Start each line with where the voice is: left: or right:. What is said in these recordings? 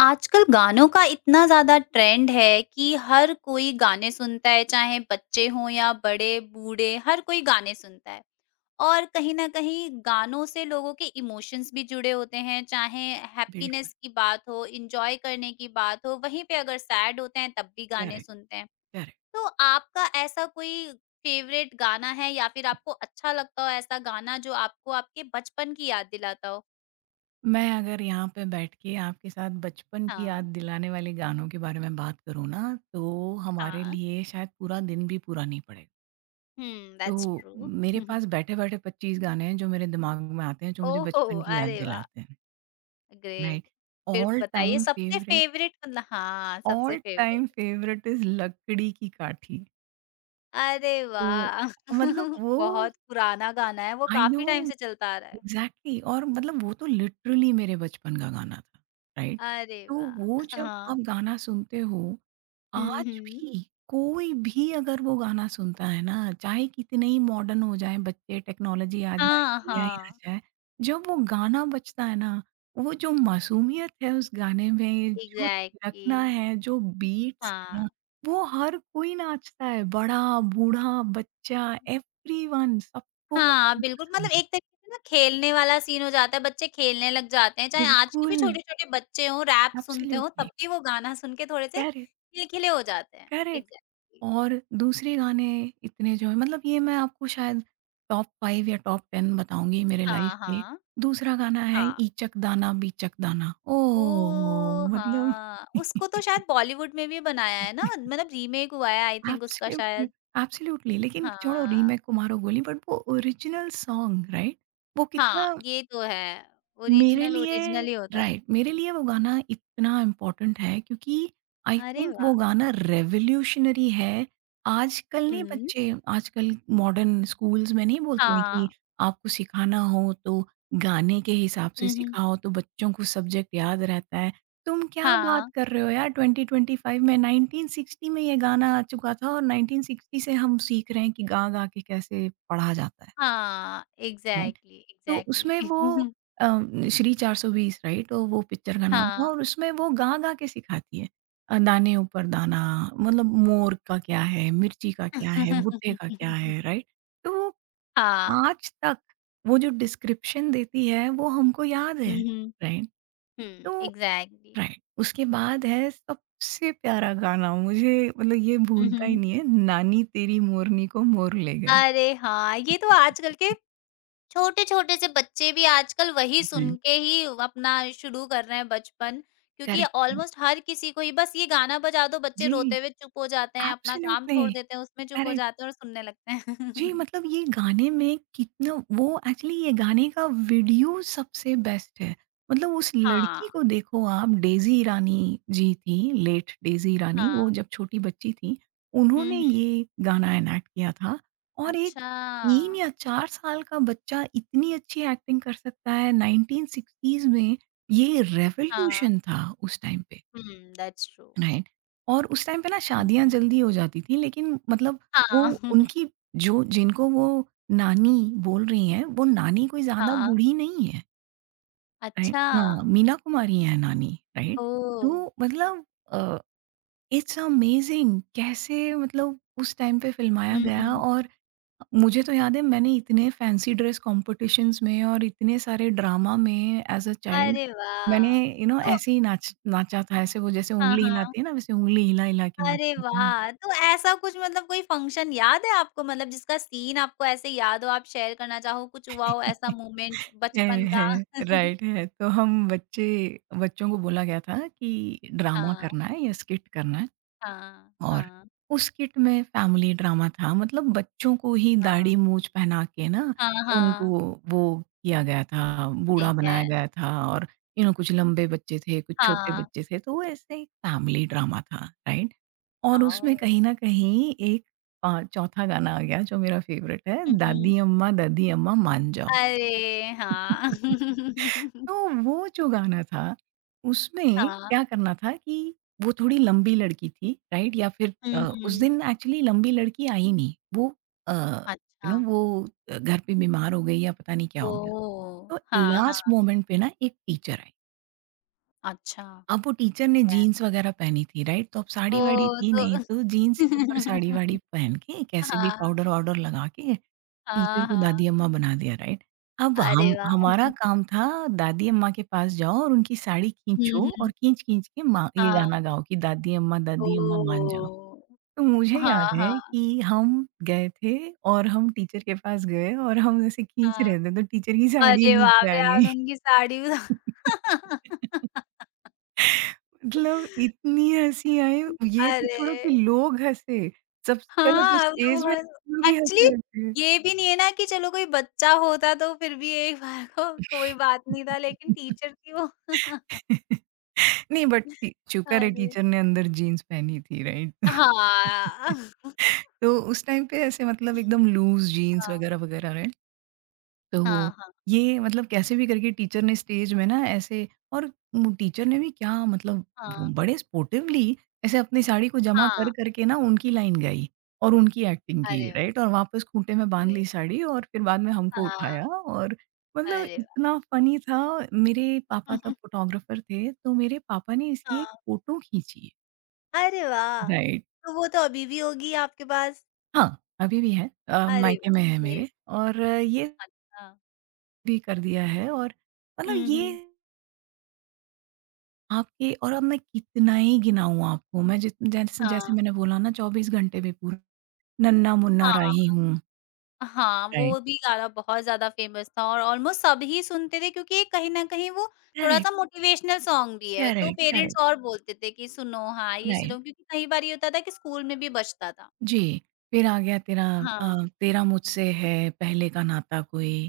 left: आजकल गानों का इतना ज़्यादा ट्रेंड है कि हर कोई गाने सुनता है, चाहे बच्चे हों या बड़े, बूढ़े, हर कोई गाने सुनता है। और कहीं न कहीं गानों से लोगों के इमोशंस भी जुड़े होते हैं, चाहे
right: बिल्कुल,
left: हैप्पीनेस की बात हो, एन्जॉय करने की बात हो, वहीं पे अगर सैड होते हैं तब भी गाने
right: करेक्ट,
left: सुनते हैं।
right: करेक्ट।
left: तो आपका ऐसा कोई फ़ेवरेट गाना है या फिर आपको अच्छा लगता हो ऐसा गाना जो आपको आपके बचपन की याद दिलाता हो?
right: मैं अगर यहाँ पे बैठ के आपके साथ बचपन की याद
left: हाँ,
right: दिलाने वाले गानों के बारे में बात करूँ ना, तो हमारे
left: हाँ।
right: लिए शायद पूरा दिन भी पूरा नहीं पड़ेगा।
left: हुँ,
right: तो
left: दैट्स ट्रू।
right: मेरे पास बैठे-बैठे 25 गाने हैं जो मेरे दिमाग में आते हैं, जो मुझे
left: ओहो!
right: बचपन की याद
left: अरे वाह!
right: दिलाते हैं,
left: ग्रेट।
right: राइट?
left: फिर
right: ऑल
left: बताइए
right: टाइम
left: सबसे
right: फेवरेट
left: फ़ेवरेट मतलब हाँ, सबसे
right: all
left: favourite.
right: Time favourite is लकड़ी की काठी।
left: अरे
right: तो
left: वाह!
right: मतलब वो
left: बहुत पुराना गाना है, वो
right: आई नो
left: काफ़ी टाइम से चलता आ रहा है।
right: Exactly exactly। और मतलब वो तो लिटरली मेरे बचपन का गाना था, राइट?
left: अरे
right: तो वो
left: वाह!
right: जब आप
left: हाँ।
right: गाना सुनते हो,
left: हुँ,
right: आज
left: हुँ।
right: भी कोई भी अगर वो गाना सुनता है ना, चाहे कितने ही मॉडर्न हो जाएँ बच्चे, टेक्नोलॉजी आ जाए,
left: हाँ,
right: एआई आ
left: हाँ।
right: जाए, जब वो गाना बजता है ना, वो जो मासूमियत है उस गाने में, जो
left: एग्ज़ैक्टली।
right: थिरकना है, जो बीट्स है
left: हाँ।
right: ना, वो हर कोई नाचता है, बड़ा, बूढ़ा, बच्चा एवरीवन सबको वो
left: हाँ,
right: गाना
left: बिल्कुल
right: पसंद
left: मतलब
right: है।
left: एक तरीके से ना खेलने वाला सीन हो जाता है, बच्चे खेलने लग जाते हैं, चाहे आज के भी
right: बिल्कुल,
left: छोटे-छोटे बच्चे हों, रैप सुनते हों, तब
right: एब्सोल्युटली,
left: भी वो गाना सुन के थोड़े से
right: करेक्ट,
left: खिलखिले हो जाते हैं।
right: करेक्ट।
left: एग्ज़ैक्टली।
right: और दूसरे गाने इतने जो हैं मतलब ये मैं आपको शायद टॉप 5 या टॉप 10 बताऊँगी मेरे लाइफ़
left: हाँ,
right: के।
left: हाँ।
right: दूसरा गाना है
left: हाँ।
right: "इचक दाना बीचक दाना", ओह!
left: ओह!
right: मतलब
left: हाँ, उसको तो शायद बॉलीवुड में भी बनाया है ना? मतलब रीमेक हुआ है आई थिंक उसका
right: एब्सोल्युटली,
left: शायद।
right: एब्सोल्युटली, लेकिन छोड़ो
left: हाँ,
right: रीमेक को मारो गोली, बट वो ओरिजिनल सॉन्ग राइट? वो
left: हाँ,
right: कितना
left: ये तो है।
right: मेरे
left: ओरिजिनल,
right: लिए
left: ओरिजिनल ही होता है।
right: राइट मेरे लिए वो गाना इतना इम्पोर्टेंट है क्योंकि आई
left: अरे
right: थिंक वो
left: वाह!
right: गाना रेवोल्यूशनरी है। आजकल नहीं
left: हुँ।
right: बच्चे, आजकल मॉडर्न स्कूल्स में नहीं बोलते हैं कि
left: हाँ।
right: आपको सिखाना हो तो गाने के हिसाब से
left: हुँ, हुँ।
right: सिखाओ तो बच्चों को सब्जेक्ट याद रहता है। तुम क्या बात
left: हाँ,
right: कर रहे हो यार, 2025 में, 1960 में ये गाना आ चुका था और 1960 से हम सीख रहे हैं कि गा गा के कैसे पढ़ा जाता है,
left: हाँ,
right: right?
left: एग्ज़ैक्टली,
right: तो उसमें
left: एग्ज़ैक्टली।
right: वो अ, श्री 420 राइट? तो वो पिक्चर का हुँ। नाम था
left: हाँ।
right: और उसमें वो गा-गा के सिखाती है। दाने ऊपर दाना, मतलब मोर का क्या है, मिर्ची का क्या है, भुट्टे का क्या है, राइट? तो वो
left: हाँ।
right: आज तक वो जो डिस्क्रिप्शन देती है वो हमको याद
left: हुँ,
right: है,
left: हुँ।
right: राइट?
left: हुँ,
right: तो
left: एग्ज़ैक्टली।
right: राइट, उसके बाद है सबसे प्यारा गाना मुझे, मतलब ये
left: हुँ,
right: भूलता ही
left: हुँ।
right: नहीं है, नानी तेरी मोरनी को मोर ले गए।
left: अरे! हाँ, ये तो आजकल के छोटे-छोटे से बच्चे भी आजकल वही सुन
right: जी।
left: के ही अपना शुरू कर रहे हैं बचपन, क्योंकि
right: करेक्ट, करेक्ट।
left: ऑलमोस्ट हर किसी को ही बस ये गाना बजा दो, बच्चे
right: जी,
left: रोते हुए चुप हो जाते हैं, अपना काम
right: एब्सोल्युटली,
left: छोड़ देते हैं, उसमें चुप हो
right: करेक्ट।
left: जाते हैं और सुनने लगते हैं।
right: जी, मतलब ये गाने में कितना वो, एक्चुअली ये गाने का वीडियो सबसे बेस्ट है। मतलब उस लड़की
left: हाँ,
right: को देखो आप, डेज़ी ईरानी जी थी, लेट डेज़ी ईरानी, वो
left: हाँ।
right: जब छोटी बच्ची थी,
left: हुँ,
right: उन्होंने
left: हुँ।
right: ये गाना एनैक्ट किया था और एक
left: अच्छा।
right: 3 या 4 साल का बच्चा इतनी अच्छी एक्टिंग कर सकता है, 1960s में, ये
left: हाँ।
right: रेवोल्यूशन था उस टाइम पे।
left: हुँ, दैट्स ट्रू।
right: राइट, और उस टाइम पे ना
left: हुँ,
right: शादियां
left: हुँ।
right: जल्दी हो जाती थी, लेकिन मतलब वो
left: हाँ।
right: उनकी जो जिनको वो नानी बोल रही हैं वो नानी कोई ज्यादा
left: हाँ।
right: बूढ़ी नहीं है, राइट,
left: अच्छा।
right: हाँ, मीना कुमारी है नानी, राइट।
left: ओह!
right: तो मतलब इट्स अमेजिंग कैसे मतलब उस टाइम पे फिल्माया
left: हुँ,
right: गया।
left: हुँ।
right: और मुझे तो याद है मैंने इतने फैंसी ड्रेस कॉम्पिटिशन्स में और इतने सारे ड्रामा में एज़ अ चाइल्ड
left: अरे
right: मैंने,
left: वाह!
right: यू नो,
left: तो
right: ऐसे ही नाच नाचा था, ऐसे वो जैसे
left: हाँ,
right: ऊँगली
left: हाँ।
right: हिलाते हैं ना वैसे ऊँगली हिला-हिला के
left: अरे
right: नाचती थी।
left: वाह! तो ऐसा कुछ मतलब कोई फंक्शन याद है आपको मतलब जिसका सीन आपको ऐसे याद हो, आप शेयर करना चाहो, कुछ हुआ हो ऐसा मोमेंट
right: है,
left: बचपन का?
right: है, राइट है। तो हम बच्चे बच्चों को बोला गया था कि ड्रामा
left: हाँ,
right: करना है या स्किट करना है।
left: हाँ,
right: और
left: हाँ,
right: उस किट में फैमिली ड्रामा था, मतलब बच्चों को ही
left: हाँ,
right: दाढ़ी मूछ पहना के ना
left: हाँ,
right: उनको
left: हाँ,
right: वो किया गया था, बूढ़ा
left: ठीक है।
right: बनाया गया था और यू नो कुछ लंबे बच्चे थे, कुछ छोटे
left: हाँ,
right: बच्चे थे, तो वो ऐसे एक फैमिली ड्रामा था, राइट? और
left: हाँ,
right: उसमें कहीं
left: ओह!
right: न कहीं एक चौथा गाना आ गया जो मेरा फ़ेवरेट है,
left: हुँ, हुँ।
right: दादी अम्मा मान जाओ।
left: अरे! हाँ।
right: तो वो जो गाना था, उसमें
left: हाँ,
right: क्या करना था कि वो थोड़ी लंबी लड़की थी, राइट? या फिर
left: हुँ,
right: उस दिन
left: हुँ।
right: एक्चुअली लंबी लड़की आई नहीं। वो यू
left: अच्छा,
right: नो वो घर पे बीमार हो गई या पता नहीं क्या हो गया।
left: ओह!
right: तो
left: हाँ,
right: लास्ट
left: हाँ,
right: मोमेंट पे ना एक टीचर आई।
left: अच्छा,
right: अब वो टीचर
left: ठीक
right: ने
left: है।
right: जीन्स वगैरह पहनी थी, राइट? तो अब साड़ी-वाड़ी
left: ओह!
right: थी नहीं,
left: तो
right: तो जीन्स के ऊपर साड़ी-वाड़ी पहन के कैसे भी
left: हाँ,
right: पाउडर-वाउडर लगा के टीचर
left: हाँ,
right: को
left: हाँ,
right: दादी अम्मा बना दिया, राइट? अब
left: अरे
right: हम,
left: वाह!
right: हमारा काम था दादी अम्मा के पास जाओ और उनकी साड़ी
left: हुँ,
right: खींचो और
left: हुँ।
right: खींच-खींच के माँ ये गाना
left: हाँ,
right: गाओ कि दादी अम्मा मान जाओ।
left: ओह!
right: तो मुझे
left: हाँ,
right: याद है
left: हाँ,
right: कि हम गए थे और हम टीचर के पास गए और हम ऐसे खींच
left: हाँ।
right: रहे थे, तो टीचर की साड़ी
left: अरे बाप
right: नीचे आ
left: रे!
right: गई।
left: आपने उनकी साड़ी उड़ा
right: मतलब इतनी हँसी आई, ये तो छोड़ो कि
left: अरे!
right: लोग हँसे, सबसे पहले तो
left: हाँ,
right: स्टेज
left: वो
right: में लोग ही
left: एक्चुअली
right: हँसे थे।
left: ये भी नहीं है ना कि चलो कोई बच्चा होता तो फिर भी एक बार को कोई बात नहीं था लेकिन टीचर थी वो।
right: नहीं बट टी चूकर
left: अरे!
right: टीचर ने अंदर जीन्स पहनी थी, राइट?
left: हाँ, हाँ,
right: तो उस टाइम पे ऐसे मतलब एकदम लूज़ जीन्स वगैरह, वगैरह, राइट?
left: हाँ,
right: तो
left: हाँ,
right: ये मतलब कैसे भी करके टीचर ने स्टेज में ना ऐसे और टीचर ने भी क्या, मतलब वो
left: हाँ,
right: बड़े स्पोर्टिवली ऐसे अपनी साड़ी को जमा कर
left: हाँ।
right: करके ना उनकी लाइन गाई और उनकी एक्टिंग की,
left: अरे वाह!
right: राइट? और वापस खूँटे में बाँध ली
left: ग्रेट।
right: साड़ी और फिर बाद में हमको
left: हाँ,
right: उठाया और मतलब
left: अरे वाह!
right: इतना फ़नी था। मेरे पापा तब फ़ोटोग्राफ़र थे, तो मेरे पापा ने इसकी एक
left: हाँ।
right: फ़ोटो खींची।
left: अरे वाह!
right: राइट।
left: तो वो तो अभी भी होगी आपके पास?
right: हाँ, अभी भी है,
left: अरे
right: मायके
left: वाह!
right: में है
left: ग्रेट
right: मेरे और ये
left: गाना था।
right: भी कर दिया है और मतलब
left: हुँ,
right: ये
left: हुँ।
right: आपके। और अब मैं कितना ही गिनाऊँ आपको, मैं जित जैसे जैसे
left: हाँ,
right: मैंने बोला ना 24 घंटे भी पूरा। नन्ना-मुन्ना राही
left: हाँ,
right: हूँ।
left: हाँ,
right: राइट।
left: वो भी गाना बहुत ज़्यादा फ़ेमस था और ऑलमोस्ट सभी सुनते थे क्योंकि कहीं न कहीं वो
right: करेक्ट,
left: थोड़ा-सा मोटिवेशनल सॉन्ग भी है, तो
right: करेक्ट,
left: पेरेंट्स
right: करेक्ट,
left: और बोलते थे कि सुनो हाँ, ये
right: राइट।
left: सुनो क्योंकि कई बार ये होता था कि स्कूल में भी बजता था।
right: जी, फिर आ गया तेरा
left: हाँ,
right: अ, तेरा मुझसे है पहले का नाता कोई।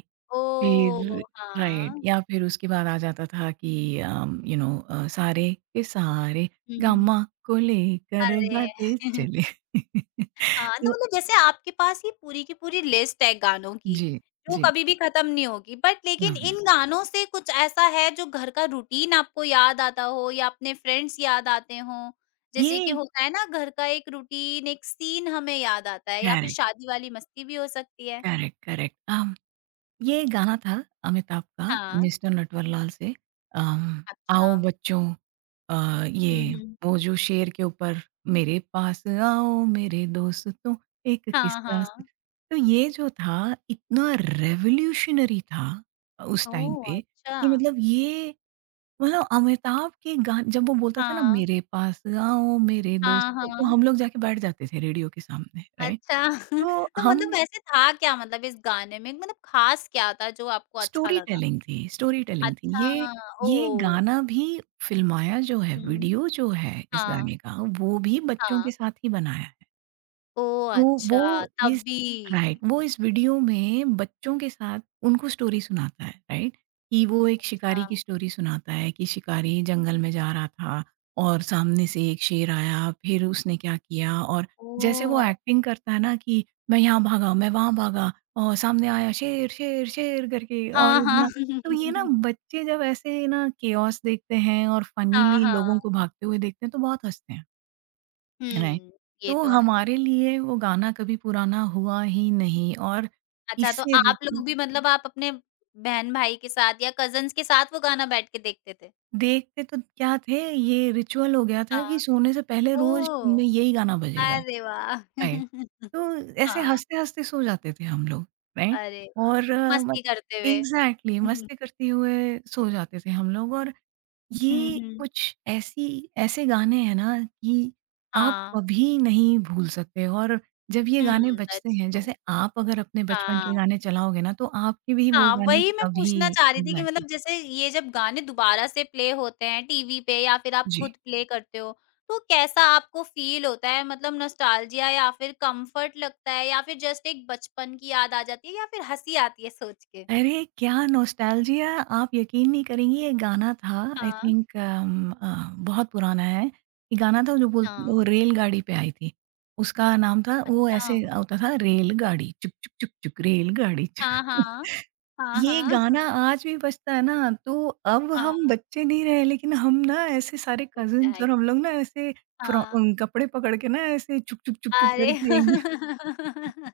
right: फिर
left: ओह!
right: राइट,
left: हाँ।
right: या फिर उसके बाद आ जाता था कि यू नो सारे के सारे
left: हुँ,
right: गामा
left: हुँ।
right: को लेकर गाते
left: अरे!
right: चले।
left: हाँ, तो
right: तो
left: मतलब जैसे आपके पास ये पूरी की पूरी लिस्ट है गानों की,
right: जी,
left: जो
right: जी,
left: कभी भी खत्म नहीं होगी। बट लेकिन
right: लव यू।
left: इन गानों से कुछ ऐसा है जो घर का रूटीन आपको याद आता हो या अपने फ्रेंड्स याद आते हों? जैसे कि
right: ये
left: होता है ना घर का एक रूटीन, एक सीन हमें याद आता है या फिर
right: करेक्ट,
left: शादी वाली मस्ती भी हो सकती है।
right: करेक्ट, करेक्ट, ये गाना था अमिताभ का
left: हाँ,
right: मिस्टर नटवरलाल से। अम,
left: अच्छा।
right: आओ बच्चों,
left: हुँ,
right: ये
left: हुँ।
right: वो जो शेर के ऊपर, मेरे पास आओ मेरे दोस्तों एक
left: हाँ,
right: किस्सा सु।
left: हाँ।
right: तो ये जो था इतना रेवोल्यूशनरी था उस टाइम
left: ओह!
right: पे,
left: अच्छा।
right: कि मतलब ये, मतलब अमिताभ के गान जब वो बोलता था ना
left: हाँ।
right: मेरे पास आओ मेरे
left: हाँ,
right: दोस्तों, तो
left: हाँ।
right: हम लोग जाके बैठ जाते थे रेडियो के सामने, राइट?
left: अच्छा
right: तो
left: तो
right: हम
left: मतलब वैसे था क्या मतलब इस गाने में? मतलब खास क्या था जो आपको अच्छा
right: स्टोरी
left: लगा?
right: टेलिंग थी, स्टोरी टेलिंग थी।
left: अच्छा,
right: ये
left: ओह!
right: गाना भी फिल्माया जो है,
left: हुँ।
right: वीडियो जो है इस
left: हाँ,
right: गाने का, वो भी बच्चों
left: हाँ।
right: के साथ ही बनाया है।
left: ओह!
right: तो वो
left: अच्छा,
right: इस
left: तभी।
right: वो इस वीडियो में बच्चों के साथ उनको स्टोरी सुनाता है, राइट, कि वो एक शिकारी की
left: हाँ,
right: स्टोरी सुनाता है, कि शिकारी जंगल में जा रहा था और सामने से एक शेर आया, फिर उसने क्या किया और जैसे
left: ओह!
right: वो एक्टिंग करता है ना कि मैं यहाँ भागा मैं वहाँ भागा और सामने आया शेर शेर शेर करके और
left: हाँ,
right: इतना।
left: हाँ।
right: तो ये ना बच्चे जब ऐसे ना केओस देखते हैं और
left: हाँ,
right: फनीली
left: हाँ।
right: लोगों को भागते हुए देखते हैं तो बहुत हंसते हैं, राइट।
left: हुँ, ये
right: तो
left: तो है।
right: हमारे लिए वो गाना कभी पुराना हुआ ही नहीं और
left: अच्छा तो
right: इससे रि
left: आप लोग भी मतलब आप अपने बहन-भाई के साथ या कज़िन्स के साथ वो गाना बैठ के देखते थे?
right: देखते तो क्या थे, ये रिचुअल हो गया था कि
left: हाँ।
right: सोने से पहले रोज़
left: ओह!
right: में यही गाना बजेगा,
left: अरे वाह!
right: राइट। तो ऐसे
left: हाँ,
right: हँसते-हँसते सो जाते थे हम लोग, राइट।
left: अरे वाह!
right: और मत
left: मस्ती करते हुए।
right: एग्ज़ैक्टली
left: हुँ, हुँ,
right: मस्ती करते हुए सो जाते थे हम लोग और
left: हुँ,
right: ये
left: हुँ।
right: कुछ ऐसी, ऐसे गाने हैं ना कि आप
left: हाँ।
right: कभी नहीं भूल सकते। और जब ये
left: हुँ,
right: गाने बजते
left: दैट्स
right: हैं
left: ट्रू।
right: जैसे आप अगर अपने बचपन
left: हाँ।
right: के गाने चलाओगे ना तो आपके भी वो
left: हाँ,
right: गाने
left: वही मैं
right: कभी
left: पूछना चाह रही थी कि
right: एग्जैक्टली।
left: मतलब जैसे ये जब गाने दोबारा से प्ले होते हैं टीवी पे या फिर आप
right: जी।
left: खुद प्ले करते हो, तो कैसा आपको फ़ील होता है? मतलब नॉस्टैल्जिया या फिर कम्फ़र्ट लगता है या फिर जस्ट एक बचपन की याद आ जाती है या फिर हँसी आती है सोच के?
right: अरे क्या नॉस्टैल्जिया! आप यकीन नहीं करेंगी, ये गाना था आई
left: हाँ,
right: थिंक बहुत पुराना है। ये गाना था जो बोल वो
left: हाँ।
right: रेलगाड़ी पे आई थी। उसका नाम था वो
left: अच्छा।
right: ऐसे होता था, रेलगाड़ी चुक, चुक, चुक, चुक रेलगाड़ी
left: हाँ,
right: चुक।
left: हाँ। हाँ,
right: ये
left: हाँ।
right: गाना आज भी बजता है ना, तो अब
left: हाँ,
right: हम बच्चे नहीं रहे, लेकिन हम ना ऐसे सारे कज़िन्स और
left: एग्ज़ैक्ट
right: हम लोग ना ऐसे फ्रॉ
left: हाँ।
right: अ, कपड़े पकड़ के ना ऐसे चुक, चुक, चुक, चुक
left: अरे!
right: करके एक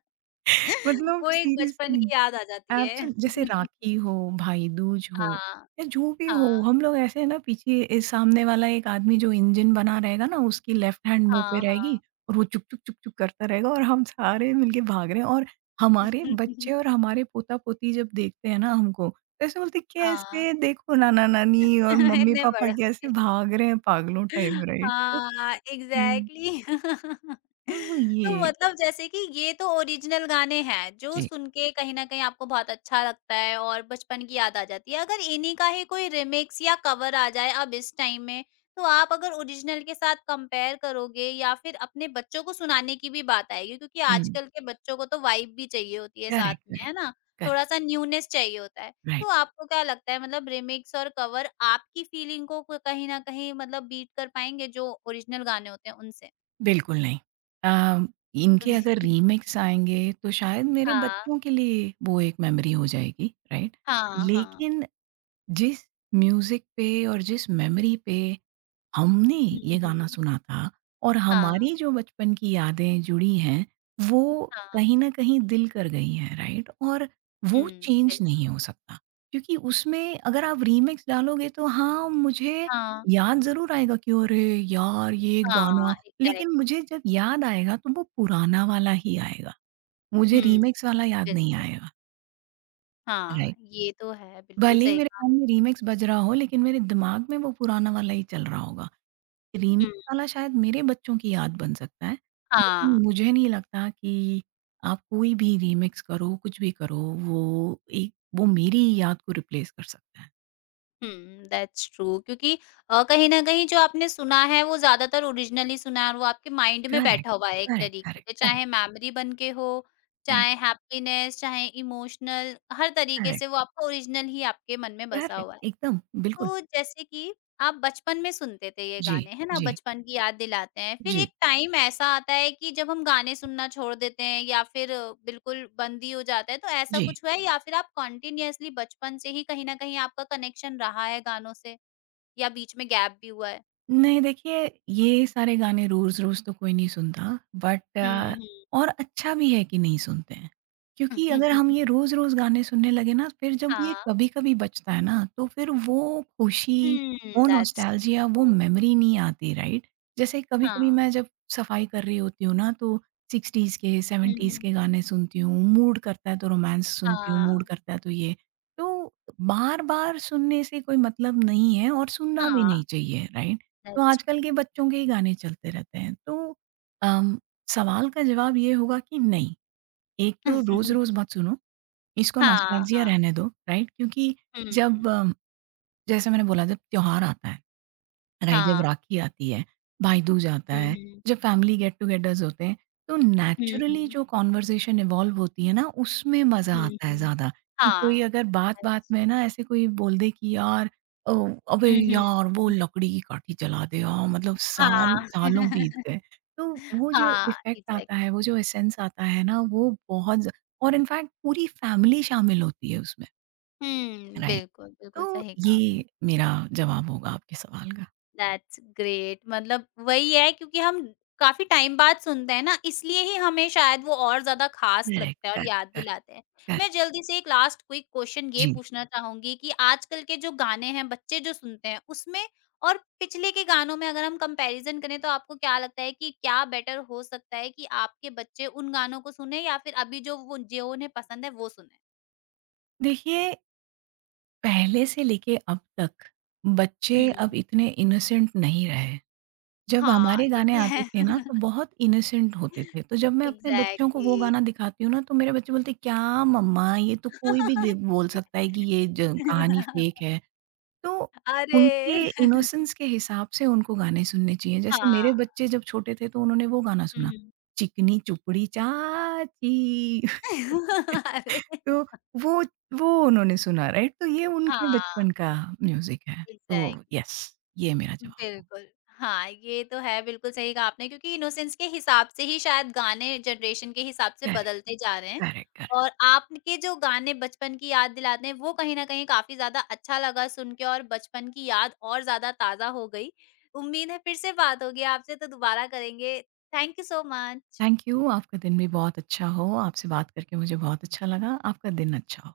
right: मतलब
left: वो एक बचपन
right: सीरियसली।
left: की याद आ जाती है।
right: एब्सेंट जैसे राखी हो, भाई दूज हो
left: हाँ,
right: या जो भी हो,
left: हाँ।
right: हम लोग ऐसे है ना, पीछे, ए, सामने वाला एक आदमी जो इंजन बना रहेगा ना उसकी लेफ्ट हैंड मुँह
left: हाँ,
right: पे रहेगी
left: हाँ।
right: और वो चुक, चुक, चुक, चुक करता रहेगा और हम सारे मिलके भाग रहे हैं। और हमारे बच्चे और हमारे पोता-पोती जब देखते हैं ना हमको, तो ऐसे बोलते हैं,
left: हाँ,
right: "कैसे देखो नाना-नानी और
left: इतने
right: मम्मी-पापा
left: बड़े हो
right: कैसे
left: गए।
right: भाग रहे हैं पागलों टाइप", राइट? तो
left: हाँ,
right: हुँ,
left: एग्ज़ैक्टली
right: तो
left: तो
right: ये
left: मतलब जैसे कि ये तो ओरिजिनल गाने हैं, जो
right: जी,
left: सुन के कहीं न कहीं आपको बहुत अच्छा लगता है और बचपन की याद आ जाती है। अगर इन्हीं का ही कोई रिमिक्स या कवर आ जाए अब इस टाइम में, तो आप अगर ओरिजिनल के साथ कंपेयर करोगे या फिर अपने बच्चों को सुनाने की भी बात आएगी क्योंकि
right: हुँ,
left: आजकल के बच्चों को तो वाइब भी चाहिए होती है साथ
right: करेक्ट,
left: में,
right: करेक्ट,
left: है ना?
right: करेक्ट,
left: थोड़ा-सा न्यूनेस चाहिए होता है।
right: राइट।
left: तो आपको क्या लगता है मतलब रिमिक्स और कवर आपकी फीलिंग को क कहीं न कहीं मतलब बीट कर पाएँगे जो ओरिजिनल गाने होते हैं उनसे?
right: बिल्कुल नहीं। अ, इनके
left: बिल्कुल।
right: अगर रीमिक्स आएँगे तो शायद मेरे
left: हाँ,
right: बच्चों के लिए वो एक मेमोरी हो जाएगी, राइट?
left: हाँ, हाँ।
right: लेकिन जिस म्यूज़िक पे और जिस मेमोरी पे हमने
left: हुँ,
right: ये गाना
left: हुँ।
right: सुना था और
left: हाँ,
right: हमारी जो बचपन की यादें जुड़ी हैं, वो
left: हाँ।
right: कहीं न कहीं दिल कर गई हैं, राइट? और
left: हुँ,
right: वो चेंज नहीं
left: बिल्कुल।
right: हो सकता। क्योंकि उसमें अगर आप रीमिक्स डालोगे तो हाँ, मुझे
left: हाँ,
right: याद ज़रूर आएगा कि अरे यार! ये गाना।
left: हाँ,
right: लेकिन
left: एग्ज़ैक्टली।
right: मुझे जब याद आएगा तो वो पुराना वाला ही आएगा। मुझे
left: हुँ,
right: रीमिक्स वाला याद नहीं
left: बिल्कुल।
right: आएगा,
left: हाँ,
right: राइट?
left: ये तो है, बिल्कुल
right: भले ही
left: सही
right: मेरे
left: कहा।
right: कान में रीमिक्स बज रहा हो लेकिन मेरे दिमाग में वो पुराना वाला ही चल रहा होगा। क्रीम
left: हुँ,
right: मसाला शायद मेरे बच्चों की याद बन सकता है,
left: हाँ।
right: लेकिन मुझे नहीं लगता कि आप कोई भी रीमिक्स करो, कुछ भी करो, वो एक वो मेरी याद को रिप्लेस कर सकता है।
left: हुँ, दैट्स ट्रू क्योंकि कहीं न कहीं जो आपने सुना है वो ज़्यादातर ओरिजिनली सुना है और वो आपके माइंड में
right: करेक्ट,
left: बैठा हुआ है एक
right: करेक्ट,
left: तरीके
right: करेक्ट,
left: से,
right: करेक्ट,
left: चाहे मेमोरी बन के हो,
right: राइट,
left: चाहे हैप्पीनेस, चाहे इमोशनल, हर तरीके
right: करेक्ट,
left: से वो आपका ओरिजिनल ही आपके मन में बसा
right: करेक्ट,
left: हुआ है।
right: एकदम, बिल्कुल।
left: तो जैसे कि आप बचपन में सुनते थे ये
right: जी,
left: गाने, है ना?
right: जी,
left: बचपन की याद दिलाते हैं। फिर एक
right: जी,
left: टाइम ऐसा आता है कि जब हम गाने सुनना छोड़ देते हैं या फिर बिल्कुल बंद ही हो जाता है, तो ऐसा
right: जी।
left: कुछ हुआ है या फिर आप कंटीन्यूअसली बचपन से ही कहीं न कहीं आपका कनेक्शन रहा है गानों से या बीच में गैप भी हुआ है?
right: नहीं देखिए, ये सारे गाने रोज़-रोज़ तो कोई नहीं सुनता, बट
left: हुँ, हुँ।
right: और अच्छा भी है कि नहीं सुनते हैं। क्योंकि अगर हम ये रोज़-रोज़ गाने सुनने लगे ना फिर जब ये
left: हाँ।
right: कभी-कभी बजता है ना तो फिर वो खुशी,
left: हुँ,
right: वो
left: दैट्स
right: नॉस्टैल्जिया, वो
left: ट्रू।
right: मेमोरी नहीं आती, राइट? जैसे कभी-कभी
left: हाँ।
right: मैं जब सफाई कर रही होती हूँ ना तो 60s के
left: हुँ,
right: 70s
left: हुँ।
right: के गाने सुनती हूँ, मूड करता है तो रोमांस सुनती हूँ, मूड
left: हाँ।
right: करता है तो ये। तो बार-बार सुनने से कोई मतलब नहीं है और सुनना भी
left: हाँ,
right: नहीं चाहिए, राइट? तो
left: दैट्स
right: आजकल
left: ट्रू।
right: के बच्चों के ही गाने चलते रहते हैं। तो अम, सवाल का जवाब ये होगा कि नहीं, एक तो रोज़-रोज़ मत सुनो, इसको
left: हाँ,
right: नॉस्टैल्जिया
left: हाँ।
right: रहने दो, राइट? क्योंकि
left: हुँ।
right: जब जैसे मैंने बोला जब त्योहार आता है, राइट, जब
left: हाँ।
right: राखी आती है, भाई-दूज आता
left: हुँ,
right: है,
left: हुँ।
right: जब फैमिली गेट-टुगेदर्स होते हैं, तो
left: हुँ,
right: नेचुरली
left: हुँ।
right: जो कन्वर्सेशन इवॉल्व होती है ना, उसमें मज़ा
left: हुँ,
right: आता है
left: हुँ।
right: ज़्यादा, कि कोई
left: हाँ।
right: अगर बात-बात
left: अच्छा।
right: में ना ऐसे कोई बोल दे कि यार अ, अबे
left: हुँ, हुँ,
right: यार वो
left: हुँ।
right: लकड़ी की काठी जला दे यार, मतलब साल
left: हाँ।
right: सालों बीत गए। तो वो जो
left: हाँ,
right: इफ़ेक्ट आता है,
left: एग्ज़ैक्टली।
right: वो जो एसेंस आता है ना, वो बहुत ज। और इनफैक्ट पूरी फैमिली शामिल होती है उसमें,
left: हुँ,
right: राइट?
left: बिल्कुल, बिल्कुल
right: तो
left: सही कहा आपने।
right: ये मेरा जवाब होगा आपके सवाल का।
left: दैट्स ग्रेट मतलब वही है क्योंकि हम काफी टाइम बाद सुनते हैं ना इसलिए ही हमें शायद वो और ज्यादा खास
right: करेक्ट,
left: लगता है और
right: करेक्ट,
left: याद
right: करेक्ट।
left: दिलाते हैं।
right: करेक्ट,
left: मैं जल्दी से एक लास्ट क्विक क्वेश्चन ये
right: जी।
left: पूछना चाहूँगी कि आजकल के जो गाने हैं बच्चे जो सुनते हैं उसमें और पिछले के गानों में अगर हम कंपैरिजन करें तो आपको क्या लगता है कि क्या बेटर हो सकता है कि आपके बच्चे उन गानों को सुने या फिर अभी जो उन्हें पसंद है वो सुने?
right: देखिए, पहले से लेके अब तक बच्चे अब
left: हुँ।
right: इतने इनोसेंट नहीं रहे। जब
left: हाँ,
right: हमारे
left: ये
right: गाने
left: भी
right: आते
left: है।
right: थे ना तो बहुत इनोसेंट होते थे। तो जब मैं अपने बच्चों को
left: एग्ज़ैक्टली
right: वो गाना दिखाती हूँ ना तो मेरे बच्चे बोलते हैं, "क्या मम्मा, ये तो कोई भी दे बोल सकता है कि ये ज कहानी फेक है।" तो उनके
left: अरे!
right: इनोसेंस के हिसाब से उनको गाने सुनने चाहिए। जैसे
left: हाँ,
right: मेरे बच्चे जब छोटे थे तो उन्होंने वो गाना
left: हुँ,
right: सुना,
left: हुँ।
right: चिकनी चुपड़ी चाची।
left: अरे!
right: तो वो वो उन्होंने सुना, राइट? तो ये उनके बचपन
left: हाँ,
right: का म्यूज़िक है। तो
left: एग्ज़ैक्टली
right: यस, ये मेरा जवाब हो।
left: बिल्कुल। हाँ, ये तो है, बिल्कुल सही कहा आपने क्योंकि इनोसेंस के हिसाब से ही शायद गाने जनरेशन के हिसाब से
right: करेक्ट,
left: बदलते जा रहे हैं
right: करेक्ट, करेक्ट।
left: और आपके जो गाने बचपन की याद दिलाते हैं, वो कहीं न कहीं काफ़ी ज़्यादा अच्छा लगा सुन के और बचपन की याद और ज़्यादा ताज़ा हो गई। उम्मीद है फिर से बात होगी आपसे तो दोबारा करेंगे। Thank you so much.
right: Thank you, आपका दिन भी बहुत अच्छा हो। आपसे बात करके मुझे बहुत अच्छा लगा। आपका दिन अच्छा हो।